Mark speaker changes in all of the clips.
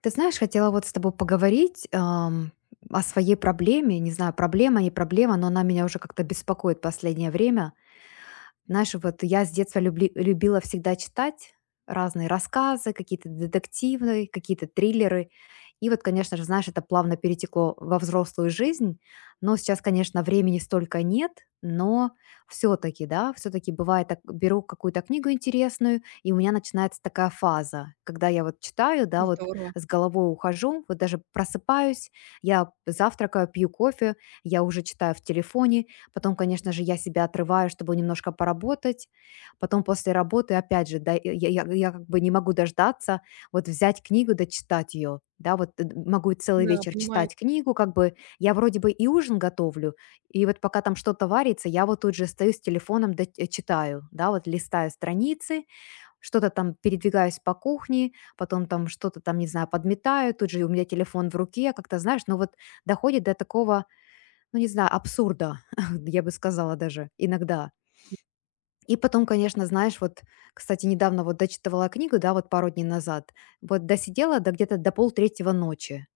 Speaker 1: Ты знаешь, хотела вот с тобой поговорить о своей проблеме. Не знаю, проблема, не проблема, но она меня уже как-то беспокоит последнее время. Знаешь, вот я с детства любила всегда читать разные рассказы, какие-то детективные, какие-то триллеры. И вот, конечно же, знаешь, это плавно перетекло во взрослую жизнь. Но сейчас, конечно, времени столько нет, но все-таки, да, все-таки бывает, так, беру какую-то книгу интересную, и у меня начинается такая фаза, когда я вот читаю, да, вот
Speaker 2: Здорово.
Speaker 1: с головой ухожу, вот даже просыпаюсь, я завтракаю, пью кофе, я уже читаю в телефоне. Потом, конечно же, я себя отрываю, чтобы немножко поработать. Потом после работы, опять же, да, я как бы не могу дождаться, вот взять книгу, дочитать ее. Да, вот могу и целый
Speaker 2: Да,
Speaker 1: вечер
Speaker 2: понимаю.
Speaker 1: читать книгу, как бы я вроде бы и ужин готовлю, и вот пока там что-то варится, я вот тут же стою с телефоном, да, читаю, да, вот листаю страницы, что-то там передвигаюсь по кухне, потом там что-то там, не знаю, подметаю, тут же у меня телефон в руке, как-то, знаешь, ну вот доходит до такого, ну, не знаю, абсурда, я бы сказала даже, иногда. И потом, конечно, знаешь, вот, кстати, недавно вот дочитывала книгу, да, вот пару дней назад, вот досидела до где-то до полтретьего ночи.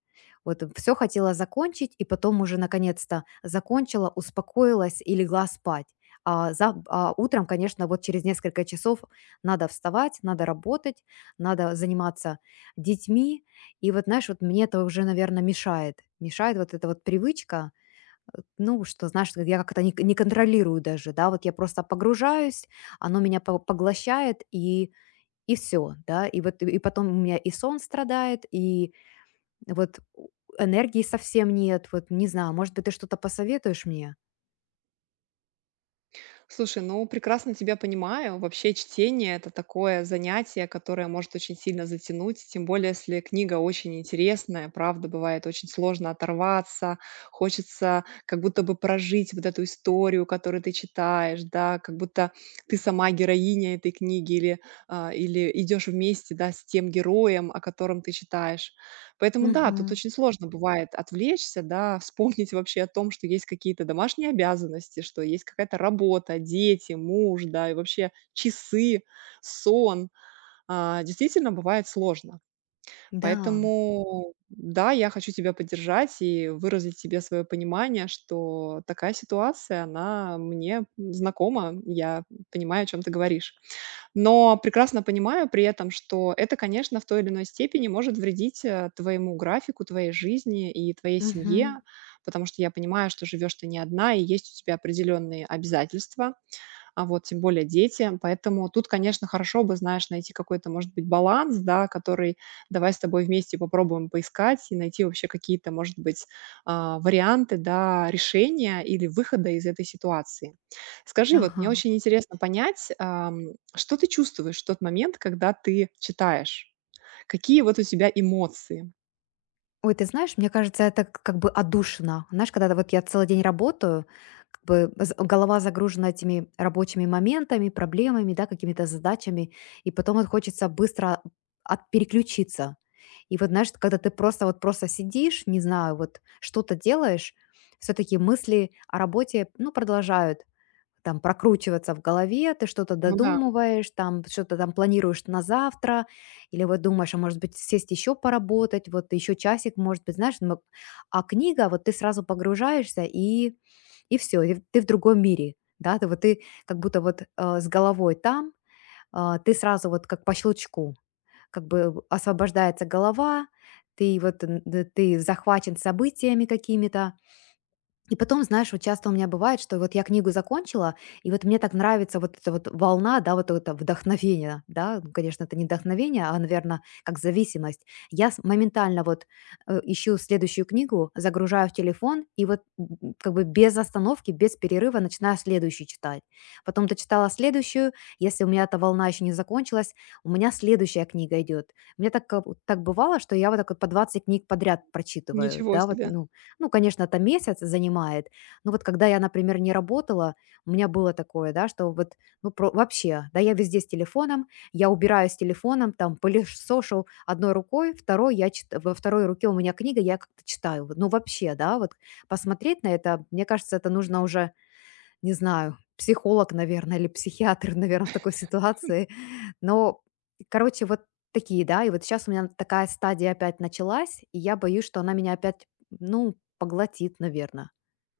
Speaker 1: Вот все хотела закончить, и потом уже наконец-то закончила, успокоилась и легла спать. А утром, конечно, вот через несколько часов надо вставать, надо работать, надо заниматься детьми. И вот, знаешь, вот мне это уже, наверное, мешает. Мешает вот эта вот привычка. Ну, что, знаешь, я как то не контролирую даже, да, вот я просто погружаюсь, оно меня по поглощает, и все, да. И вот и потом у меня и сон страдает, и вот у энергии совсем нет. Вот не знаю, может быть, ты что-то посоветуешь мне?
Speaker 2: Слушай, ну, прекрасно тебя понимаю. Вообще чтение — это такое занятие, которое может очень сильно затянуть, тем более если книга очень интересная. Правда, бывает очень сложно оторваться, хочется как будто бы прожить вот эту историю, которую ты читаешь, да, как будто ты сама героиня этой книги или, или идешь вместе, да, с тем героем, о котором ты читаешь. Поэтому да, тут
Speaker 1: Мгм.
Speaker 2: очень сложно бывает отвлечься, да, вспомнить вообще о том, что есть какие-то домашние обязанности, что есть какая-то работа, дети, муж, да, и вообще часы, сон. Действительно, бывает сложно.
Speaker 1: Да.
Speaker 2: Поэтому да, я хочу тебя поддержать и выразить тебе свое понимание, что такая ситуация, она мне знакома, я понимаю, о чем ты говоришь. Но прекрасно понимаю при этом, что это, конечно, в той или иной степени может вредить твоему графику, твоей жизни и твоей
Speaker 1: Мгм.
Speaker 2: семье, потому что я понимаю, что живешь ты не одна, и есть у тебя определенные обязательства. А вот тем более дети. Поэтому тут, конечно, хорошо бы, знаешь, найти какой-то, может быть, баланс, да, который давай с тобой вместе попробуем поискать и найти вообще какие-то, может быть, варианты, да, решения или выхода из этой ситуации. Скажи, вот мне
Speaker 1: Ага.
Speaker 2: очень интересно понять, что ты чувствуешь в тот момент, когда ты читаешь? Какие вот у тебя эмоции?
Speaker 1: Ой, ты знаешь, мне кажется, это к как бы отдушина. Знаешь, когда вот я целый день работаю, как бы з голова загружена этими рабочими моментами, проблемами, да, какими-то задачами, и потом вот хочется быстро от переключиться. И вот, знаешь, когда ты просто вот просто сидишь, не знаю, вот что-то делаешь, все таки мысли о работе, ну, продолжают там прокручиваться в голове, ты что-то
Speaker 2: Ну да,
Speaker 1: додумываешь, там что-то там планируешь на завтра, или вот думаешь, а может быть сесть еще поработать, вот еще часик, может быть, знаешь, ну, а книга, вот ты сразу погружаешься и все, и ты в другом мире, да, ты как будто вот с головой там, ты сразу вот как по щелчку, как бы освобождается голова, ты вот ты захвачен событиями какими-то, и потом, знаешь, вот часто у меня бывает, что вот я книгу закончила, и вот мне так нравится вот эта вот волна, да, вот это вдохновение, да, ну, конечно, это не вдохновение, а, наверное, как зависимость. Моментально вот ищу следующую книгу, загружаю в телефон, и вот как бы без остановки, без перерыва начинаю следующую читать. Потом дочитала следующую, если у меня эта волна еще не закончилась, у меня следующая книга идет. Мне так, так бывало, что я вот так вот по 20 книг подряд прочитываю,
Speaker 2: ничего
Speaker 1: да, вот,
Speaker 2: себе.
Speaker 1: ну, конечно, это месяц занимает, но вот когда я, например, не работала, у меня было такое, да, что вот, ну, вообще, да, я везде с телефоном, я убираю с телефоном, там, пылесошу одной рукой, второй во второй руке у меня книга, я как-то читаю. Ну, вообще, да, вот посмотреть на это, мне кажется, это нужно уже, не знаю, психолог, наверное, или психиатр, наверное, в такой ситуации. Но, короче, вот такие, да. И вот сейчас у меня такая стадия опять началась, и я боюсь, что она меня опять, ну, поглотит, наверное.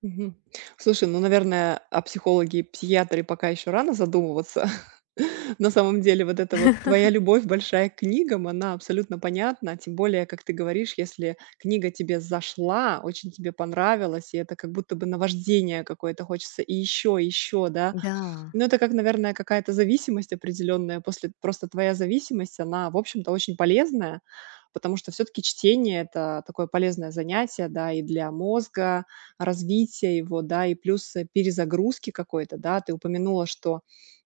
Speaker 2: Мгм. Слушай, ну, наверное, о психологе и психиатре пока еще рано задумываться. На самом деле, вот эта вот твоя любовь большая к книгам, она абсолютно понятна. Тем более, как ты говоришь, если книга тебе зашла, очень тебе понравилась, и это как будто бы наваждение какое-то, хочется и еще, да.
Speaker 1: Да.
Speaker 2: Ну, это как, наверное, какая-то зависимость определенная. После просто твоя зависимость, она, в общем-то, очень полезная, потому что все-таки чтение — это такое полезное занятие, да, и для мозга, развития его, да, и плюс перезагрузки какой-то, да. Ты упомянула, что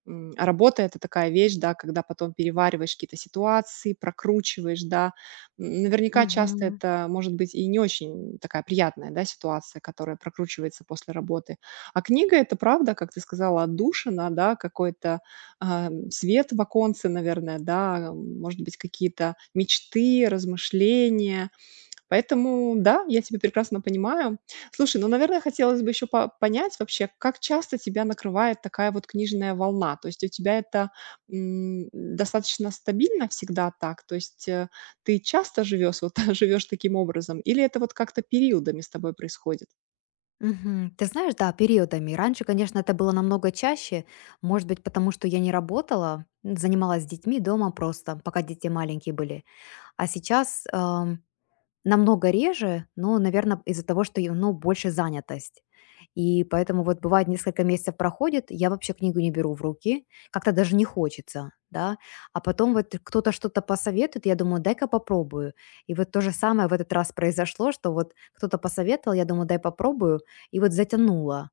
Speaker 2: работа — это такая вещь, да, когда потом перевариваешь какие-то ситуации, прокручиваешь, да. Наверняка часто
Speaker 1: Мгм.
Speaker 2: это может быть и не очень такая приятная, да, ситуация, которая прокручивается после работы. А книга — это правда, как ты сказала, отдушина, да, какой-то, свет в оконце, наверное, да, может быть, какие-то мечты, размышления. Поэтому да, я тебя прекрасно понимаю. Слушай, ну, наверное, хотелось бы еще понять вообще, как часто тебя накрывает такая вот книжная волна? То есть у тебя это, достаточно стабильно всегда так? То есть, ты часто живешь вот живешь таким образом или это вот как-то периодами с тобой происходит?
Speaker 1: Мгм. Ты знаешь, да, периодами. Раньше, конечно, это было намного чаще. Может быть, потому что я не работала, занималась детьми дома просто, пока дети маленькие были. А сейчас намного реже, но, наверное, из-за того, что, ну, больше занятость. И поэтому вот бывает несколько месяцев проходит, я вообще книгу не беру в руки, как-то даже не хочется, да. А потом вот кто-то что-то посоветует, я думаю: "Дай-ка попробую". И вот то же самое в этот раз произошло, что вот кто-то посоветовал, я думаю: "Дай попробую", и вот затянуло.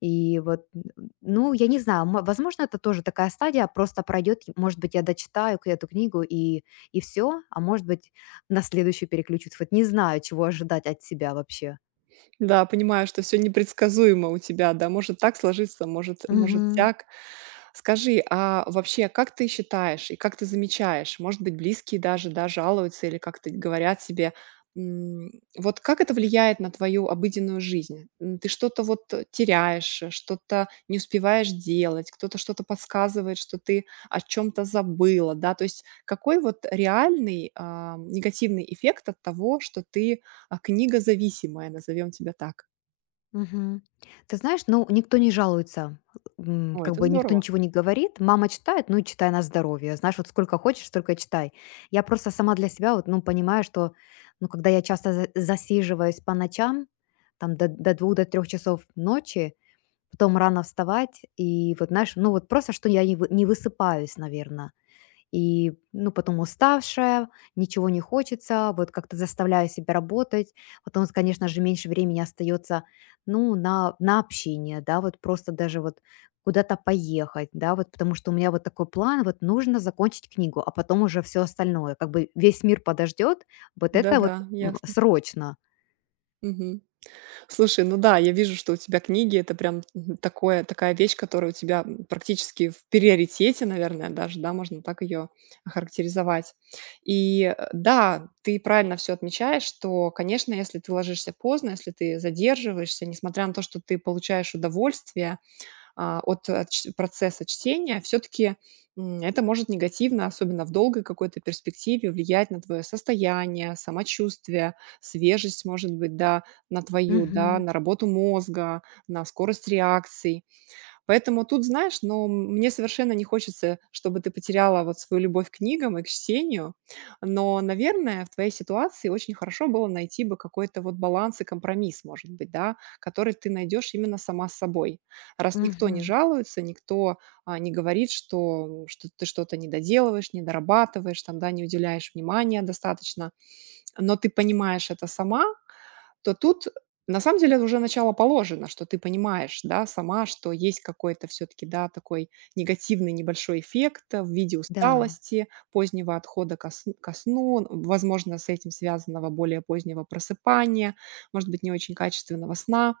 Speaker 1: И вот, н ну, я не знаю, мо возможно, это тоже такая стадия, просто пройдет. И, может быть, я дочитаю к эту книгу и все, а может быть, на следующую переключусь. Вот не знаю, чего ожидать от себя вообще.
Speaker 2: Да, понимаю, что все непредсказуемо у тебя, да, может так сложиться, может
Speaker 1: Мгм,
Speaker 2: сяк. Скажи, а вообще, как ты считаешь и как ты замечаешь, может быть, близкие даже, да, жалуются или как-то говорят себе. м, вот как это влияет на твою обыденную жизнь? Ты что-то вот теряешь, что-то не успеваешь делать, кто-то что-то подсказывает, что ты о чем то забыла, да? То есть какой вот реальный, негативный эффект от того, что ты книга зависимая, назовем тебя так.
Speaker 1: мгм. Ты знаешь, ну, никто не жалуется,
Speaker 2: О,
Speaker 1: как
Speaker 2: это
Speaker 1: бы никто
Speaker 2: здорово.
Speaker 1: ничего не говорит. Мама читает, ну, и читай на здоровье. Знаешь, вот сколько хочешь, столько и читай. Я просто сама для себя вот, ну, понимаю, что, ну, когда я часто за засиживаюсь по ночам, там до 2, до 3 часов ночи. Потом рано вставать и вот, знаешь, ну вот просто, что я не высыпаюсь, наверное. И, ну, потом уставшая, ничего не хочется, вот как-то заставляю себя работать. Потом, конечно же, меньше времени остается, ну, на общение, да, вот просто даже вот куда-то поехать, да, вот. Потому что у меня вот такой план: вот нужно закончить книгу, а потом уже все остальное. Как бы весь мир подождет вот это вот,
Speaker 2: Да-да, ясно.
Speaker 1: срочно.
Speaker 2: Мгм. Слушай, ну да, я вижу, что у тебя книги — это прям, мгм, такое такая вещь, которая у тебя, практически в приоритете, наверное, даже, да, можно так ее охарактеризовать. И, да, ты правильно все отмечаешь, что, конечно, если ты ложишься поздно, если ты задерживаешься, несмотря на то, что ты получаешь удовольствие а, от, э, ч процесса чтения, все таки это может негативно, особенно в долгой какой-то перспективе, влиять на твое состояние, самочувствие, свежесть, может быть, да, на твою, да,
Speaker 1: Мгм,
Speaker 2: на работу мозга, на скорость реакций. Поэтому тут, знаешь, но мне совершенно не хочется, чтобы ты потеряла вот свою любовь к книгам и к чтению. Но, наверное, в твоей ситуации очень хорошо было найти бы какой-то вот баланс и компромисс, может быть, да, который ты найдешь именно сама с собой. Раз никто не
Speaker 1: мгм.
Speaker 2: жалуется, никто не говорит, что, ты что-то не доделываешь, не дорабатываешь, там, да, не уделяешь внимания достаточно, но ты понимаешь это сама, то тут на самом деле уже начало положено, что ты понимаешь, да, сама, что есть какой-то все-таки, да, такой негативный небольшой эффект в виде
Speaker 1: Да.
Speaker 2: усталости, позднего отхода ко сну, возможно, с этим связанного более позднего просыпания, может быть, не очень качественного сна.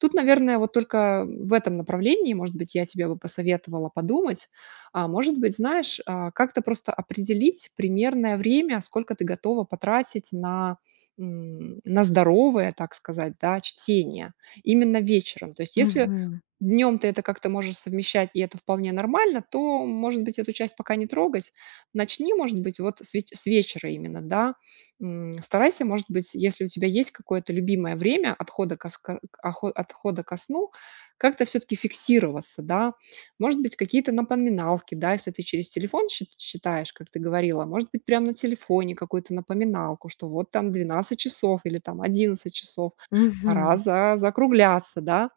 Speaker 2: Тут, наверное, вот только в этом направлении, может быть, я тебе бы посоветовала подумать. А может быть, знаешь, как-то просто определить примерное время, сколько ты готова потратить на, на здоровое, так сказать, да, чтение именно вечером. То есть если
Speaker 1: Мгм,
Speaker 2: днем ты это как-то можешь совмещать, и это вполне нормально, то, может быть, эту часть пока не трогать. Начни, может быть, вот с вечера именно, да. Старайся, может быть, если у тебя есть какое-то любимое время отхода ко сну, как-то все таки фиксироваться, да. Может быть, какие-то напоминалки, да, если ты через телефон считаешь, как ты говорила, может быть, прямо на телефоне какую-то напоминалку, что вот там 12 часов или там 11 часов, пора
Speaker 1: мгм.
Speaker 2: за закругляться, да.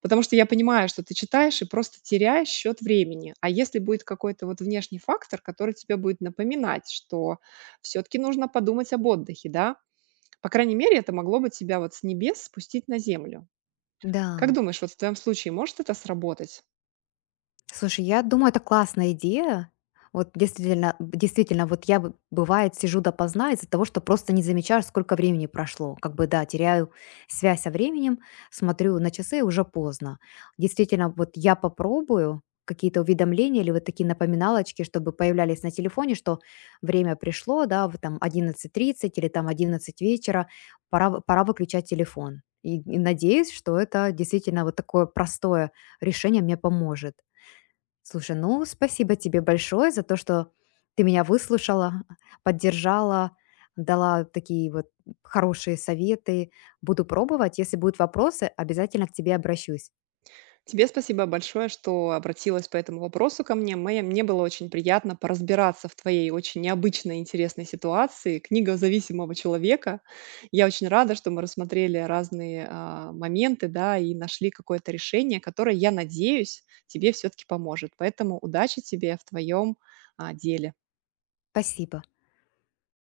Speaker 2: Потому что я понимаю, что ты читаешь и просто теряешь счет времени. А если будет какой-то вот внешний фактор, который тебе будет напоминать, что все-таки нужно подумать об отдыхе, да? По крайней мере, это могло бы тебя вот с небес спустить на землю. Как
Speaker 1: Да.
Speaker 2: думаешь, вот в твоем случае может это сработать?
Speaker 1: Слушай, я думаю, это классная идея. Вот действительно, действительно, вот бывает сижу допоздна из-за того, что просто не замечаю, сколько времени прошло. Как бы, да, теряю связь со временем, смотрю на часы, уже поздно. Действительно, вот я попробую какие-то уведомления или вот такие напоминалочки, чтобы появлялись на телефоне, что время пришло, да, вот там 11:30 или там 11 вечера, пора, пора выключать телефон. И надеюсь, что это действительно вот такое простое решение мне поможет. Слушай, ну, спасибо тебе большое за то, что ты меня выслушала, поддержала, дала такие вот хорошие советы. Буду пробовать. Если будут вопросы, обязательно к тебе обращусь.
Speaker 2: Тебе спасибо большое, что обратилась по этому вопросу ко мне. Мне было очень приятно поразбираться в твоей очень необычной интересной ситуации. Книга зависимого человека. Я очень рада, что мы рассмотрели разные моменты, да, и нашли какое-то решение, которое, я надеюсь, тебе все-таки поможет. Поэтому удачи тебе в твоем деле.
Speaker 1: Спасибо.